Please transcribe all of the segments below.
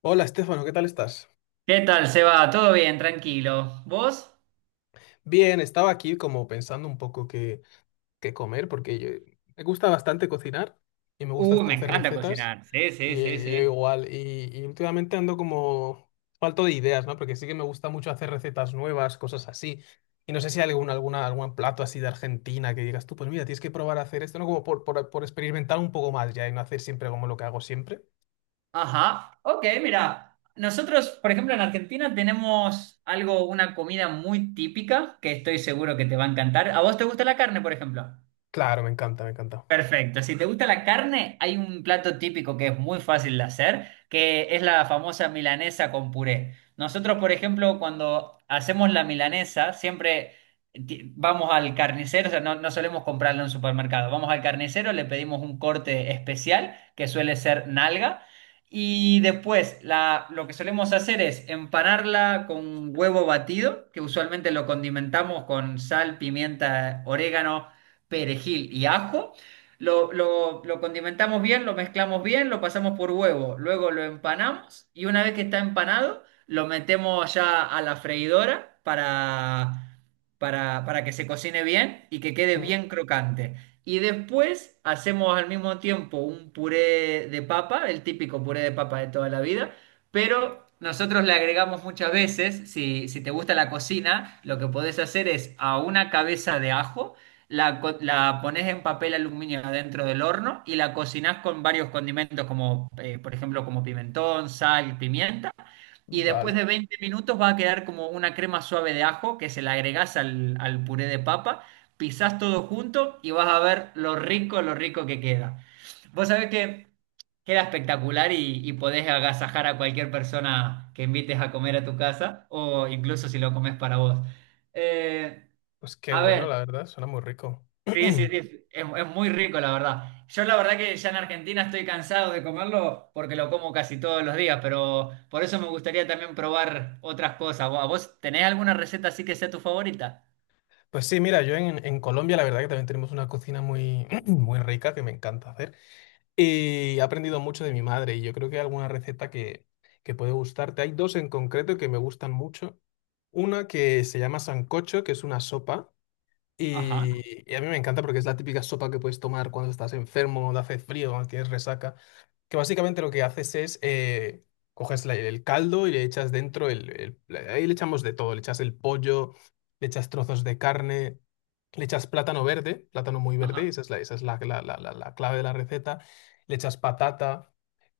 Hola, Estefano, ¿qué tal estás? ¿Qué tal, Seba? ¿Todo bien? Tranquilo. ¿Vos? Bien, estaba aquí como pensando un poco qué, qué comer, porque me gusta bastante cocinar y me gusta hasta Me hacer encanta recetas, cocinar. Sí, y sí, sí, yo sí. igual, y últimamente ando como falto de ideas, ¿no? Porque sí que me gusta mucho hacer recetas nuevas, cosas así, y no sé si hay algún, alguna, algún plato así de Argentina que digas tú, pues mira, tienes que probar a hacer esto, ¿no? Como por experimentar un poco más ya y no hacer siempre como lo que hago siempre. Ajá. Ok, mira. Nosotros, por ejemplo, en Argentina tenemos algo, una comida muy típica que estoy seguro que te va a encantar. ¿A vos te gusta la carne, por ejemplo? Claro, me encanta, me encanta. Perfecto. Si te gusta la carne, hay un plato típico que es muy fácil de hacer, que es la famosa milanesa con puré. Nosotros, por ejemplo, cuando hacemos la milanesa, siempre vamos al carnicero, o sea, no, no solemos comprarla en un supermercado. Vamos al carnicero, le pedimos un corte especial, que suele ser nalga, y después lo que solemos hacer es empanarla con huevo batido, que usualmente lo condimentamos con sal, pimienta, orégano, perejil y ajo. Lo condimentamos bien, lo mezclamos bien, lo pasamos por huevo, luego lo empanamos y una vez que está empanado, lo metemos ya a la freidora para, para que se cocine bien y que quede Mm. bien crocante. Y después hacemos al mismo tiempo un puré de papa, el típico puré de papa de toda la vida, pero nosotros le agregamos muchas veces, si te gusta la cocina, lo que podés hacer es a una cabeza de ajo. La pones en papel aluminio adentro del horno y la cocinas con varios condimentos como, por ejemplo, como pimentón, sal, pimienta. Y después Vale, de 20 minutos va a quedar como una crema suave de ajo que se la agregás al puré de papa, pisás todo junto y vas a ver lo rico que queda. Vos sabés que queda espectacular y podés agasajar a cualquier persona que invites a comer a tu casa o incluso si lo comes para vos. Eh, pues qué a bueno, ver. la verdad, suena muy rico. Sí, sí, sí, es muy rico, la verdad. Yo la verdad que ya en Argentina estoy cansado de comerlo porque lo como casi todos los días, pero por eso me gustaría también probar otras cosas. ¿Vos tenés alguna receta así que sea tu favorita? Pues sí, mira, yo en Colombia la verdad que también tenemos una cocina muy, muy rica que me encanta hacer y he aprendido mucho de mi madre y yo creo que hay alguna receta que puede gustarte. Hay dos en concreto que me gustan mucho. Una que se llama sancocho, que es una sopa Ajá, y, y a mí me encanta porque es la típica sopa que puedes tomar cuando estás enfermo, cuando hace frío, cuando tienes resaca que básicamente lo que haces es coges el caldo y le echas dentro ahí le echamos de todo, le echas el pollo, le echas trozos de carne, le echas plátano verde, plátano muy verde, ajá, esa es la, esa es la clave de la receta, le echas patata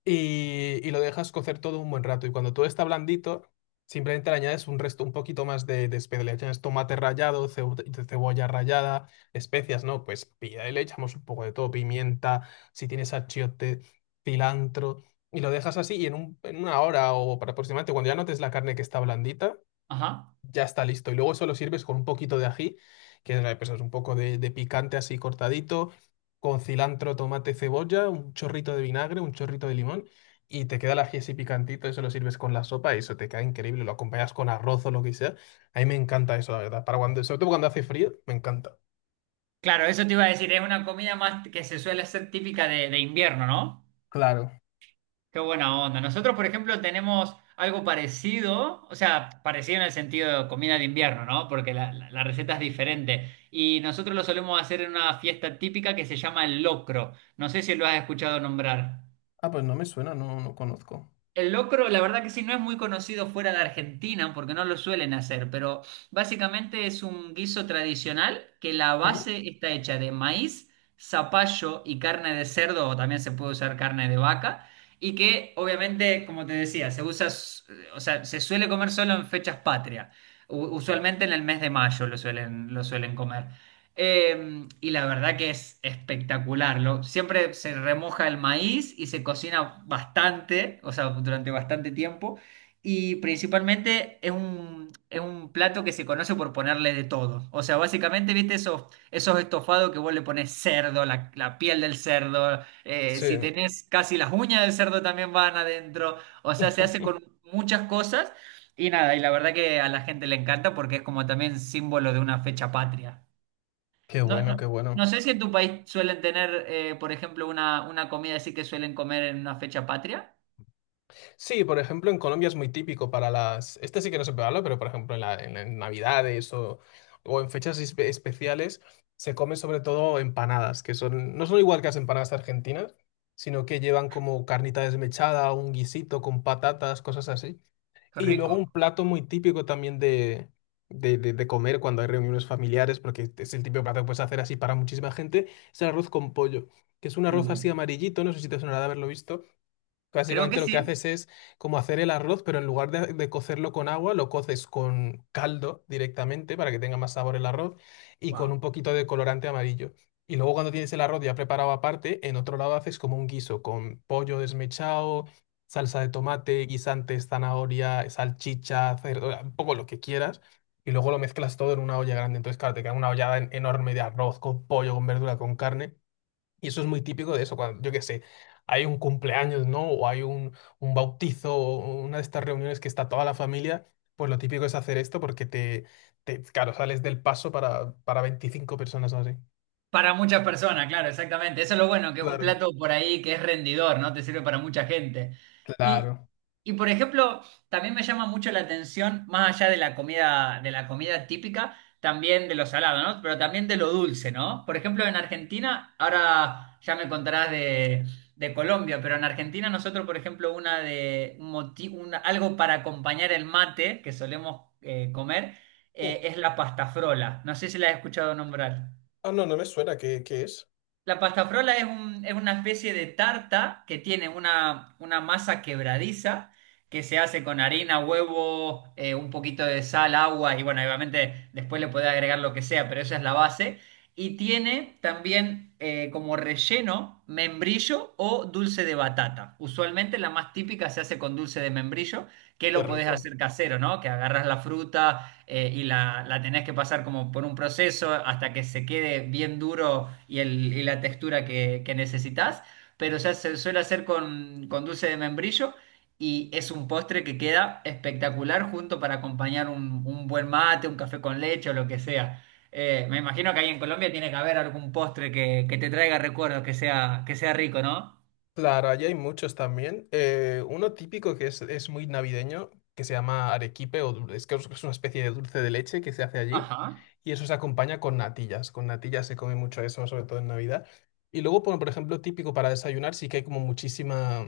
y lo dejas cocer todo un buen rato. Y cuando todo está blandito, simplemente le añades un resto, un poquito más de especia. Le añades tomate rallado, cebolla rallada, especias, ¿no? Pues pilla y le echamos un poco de todo, pimienta, si tienes achiote, cilantro, y lo dejas así y en en una hora o para aproximadamente, cuando ya notes la carne que está blandita, ajá. ya está listo. Y luego eso lo sirves con un poquito de ají, que es pues, es un poco de picante así cortadito, con cilantro, tomate, cebolla, un chorrito de vinagre, un chorrito de limón, y te queda el ají así picantito, eso lo sirves con la sopa y eso te queda increíble. Lo acompañas con arroz o lo que sea. A mí me encanta eso, la verdad. Para cuando, sobre todo cuando hace frío, me encanta. Claro, eso te iba a decir, es una comida más que se suele hacer típica de invierno, ¿no? Claro. Qué buena onda. Nosotros, por ejemplo, tenemos algo parecido, o sea, parecido en el sentido de comida de invierno, ¿no? Porque la receta es diferente. Y nosotros lo solemos hacer en una fiesta típica que se llama el locro. No sé si lo has escuchado nombrar. Ah, pues no me suena, no, no conozco. El locro, la verdad que sí, no es muy conocido fuera de Argentina porque no lo suelen hacer, pero básicamente es un guiso tradicional que la Mm. base está hecha de maíz, zapallo y carne de cerdo, o también se puede usar carne de vaca, y que obviamente, como te decía, o sea, se suele comer solo en fechas patrias, usualmente en el mes de mayo lo suelen comer. Y la verdad que es espectacular, lo siempre se remoja el maíz y se cocina bastante, o sea, durante bastante tiempo. Y principalmente es es un plato que se conoce por ponerle de todo. O sea, básicamente, esos estofados que vos le pones cerdo, la piel del cerdo? Eh, Sí, si tenés casi las uñas del cerdo también van adentro. O sea, se hace con muchas cosas. Y nada, y la verdad que a la gente le encanta porque es como también símbolo de una fecha patria. qué No, bueno, no, qué no bueno. sé si en tu país suelen tener, por ejemplo, una comida así que suelen comer en una fecha patria. Sí, por ejemplo, en Colombia es muy típico para las... Este sí que no se puede hablar, pero por ejemplo en, en Navidades o en fechas especiales se comen sobre todo empanadas, que son no son igual que las empanadas argentinas, sino que llevan como carnita desmechada, un guisito con patatas, cosas así. Qué Y luego rico. un plato muy típico también de, de comer cuando hay reuniones familiares, porque es el típico plato que puedes hacer así para muchísima gente, es el arroz con pollo, que es un arroz Uh, así amarillito, no sé si te sonará de haberlo visto. creo que Básicamente lo que sí. haces es como hacer el arroz, pero en lugar de cocerlo con agua, lo coces con caldo directamente para que tenga más sabor el arroz y con Wow. un poquito de colorante amarillo. Y luego cuando tienes el arroz ya preparado aparte, en otro lado haces como un guiso con pollo desmechado, salsa de tomate, guisantes, zanahoria, salchicha, cerdo, un poco lo que quieras. Y luego lo mezclas todo en una olla grande. Entonces, claro, te queda una ollada enorme de arroz con pollo, con verdura, con carne. Y eso es muy típico de eso, cuando, yo qué sé, hay un cumpleaños, ¿no? O hay un bautizo, o una de estas reuniones que está toda la familia, pues lo típico es hacer esto porque te claro, sales del paso para 25 personas o así. Para muchas personas, claro, exactamente. Eso es lo bueno, que es un Claro. plato por ahí que es rendidor, ¿no? Te sirve para mucha gente. Y, Claro. y por ejemplo, también me llama mucho la atención, más allá de la comida típica, también de lo salado, ¿no? Pero también de lo dulce, ¿no? Por ejemplo, en Argentina, ahora ya me contarás de Colombia, pero en Argentina nosotros, por ejemplo, una de un moti- una- algo para acompañar el mate que solemos comer, Mm. Es la pastafrola. No sé si la has escuchado nombrar. Ah, no, no me suena, ¿qué, qué es? La pastafrola es una especie de tarta que tiene una masa quebradiza que se hace con harina, huevo, un poquito de sal, agua y bueno, obviamente después le puede agregar lo que sea, pero esa es la base. Y tiene también como relleno membrillo o dulce de batata. Usualmente la más típica se hace con dulce de membrillo, que Qué lo podés rico. hacer casero, ¿no? Que agarras la fruta, y la tenés que pasar como por un proceso hasta que se quede bien duro y la textura que necesitas, pero ya se suele hacer con dulce de membrillo y es un postre que queda espectacular junto para acompañar un buen mate, un café con leche o lo que sea. Me imagino que ahí en Colombia tiene que haber algún postre que te traiga recuerdos, que sea rico, ¿no? Claro, allí hay muchos también. Uno típico que es muy navideño, que se llama arequipe, o es que es una especie de dulce de leche que se hace allí, Ajá, y eso se acompaña con natillas. Con natillas se come mucho eso, sobre todo en Navidad. Y luego, por ejemplo, típico para desayunar, sí que hay como muchísima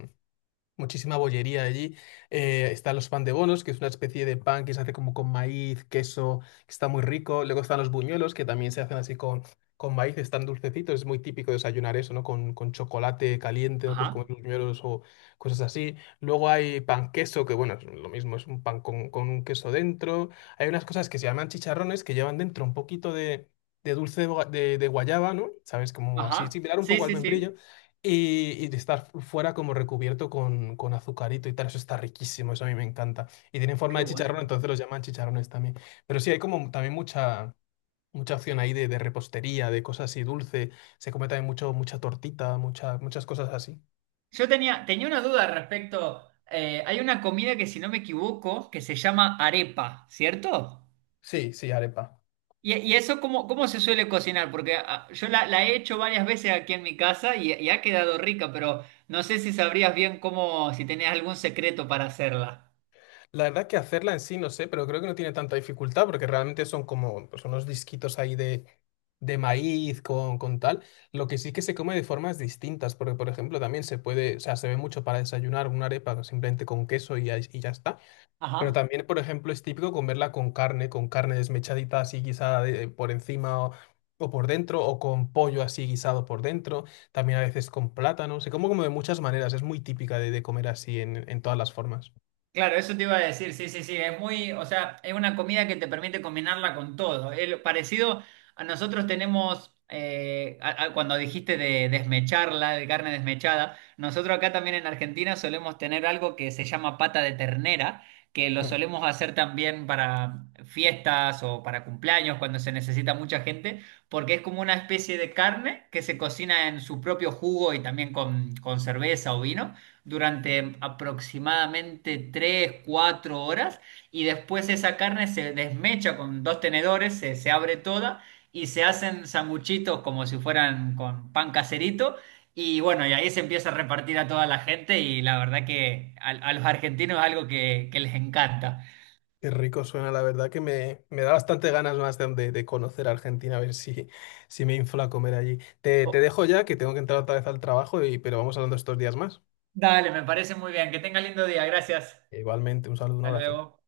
muchísima bollería allí. Están los pan de bonos, que es una especie de pan que se hace como con maíz, queso, que está muy rico. Luego están los buñuelos, que también se hacen así con maíz, están dulcecitos. Es muy típico desayunar eso, ¿no? Con chocolate caliente, ¿no? Pues comer ajá, buñuelos o cosas así. Luego hay pan queso, que bueno, es lo mismo, es un pan con un queso dentro. Hay unas cosas que se llaman chicharrones, que llevan dentro un poquito de dulce de, de guayaba, ¿no? ¿Sabes? Como así, ajá. similar un Sí, poco al sí, membrillo, sí. Y de estar fuera como recubierto con azucarito y tal, eso está riquísimo, eso a mí me encanta. Y tienen forma Qué de bueno. chicharrón, entonces los llaman chicharrones también. Pero sí, hay como también mucha, mucha opción ahí de repostería, de cosas así dulce. Se come también mucho, mucha tortita, muchas cosas así. Tenía una duda respecto. Eh, hay una comida que, si no me equivoco, que se llama arepa, ¿cierto? Sí, sí, arepa. ¿Y eso cómo, cómo se suele cocinar? Porque yo la he hecho varias veces aquí en mi casa y ha quedado rica, pero no sé si sabrías bien cómo, si tenías algún secreto para hacerla. La verdad que hacerla en sí no sé, pero creo que no tiene tanta dificultad porque realmente son como pues, unos disquitos ahí de maíz con tal. Lo que sí que se come de formas distintas, porque por ejemplo también se puede, o sea, se ve mucho para desayunar una arepa simplemente con queso y ya está. Pero Ajá. también, por ejemplo, es típico comerla con carne desmechadita así guisada por encima o por dentro, o con pollo así guisado por dentro, también a veces con plátano. Se come como de muchas maneras, es muy típica de comer así en todas las formas. Claro, eso te iba a decir, sí, sí, sí, es muy, o sea, es una comida que te permite combinarla con todo. El, parecido a nosotros tenemos, cuando dijiste de desmecharla, de carne desmechada, nosotros acá también en Argentina solemos tener algo que se llama pata de ternera, que lo solemos hacer también para fiestas o para cumpleaños cuando se necesita mucha gente, porque es como una especie de carne que se cocina en su propio jugo y también con cerveza o vino durante aproximadamente 3 4 horas y después esa carne se desmecha con dos tenedores, se abre toda y se hacen sanguchitos como si fueran con pan caserito y bueno, y ahí se empieza a repartir a toda la gente y la verdad que a los argentinos es algo que les encanta. Qué rico suena, la verdad que me da bastante ganas más de, de conocer Argentina, a ver si, si me infla a comer allí. Te Oh, dejo ya, que tengo que entrar otra vez al trabajo, y, pero vamos hablando estos días más. Dale, me parece muy bien, que tenga lindo día, gracias. Igualmente, un saludo, un Hasta abrazo. luego.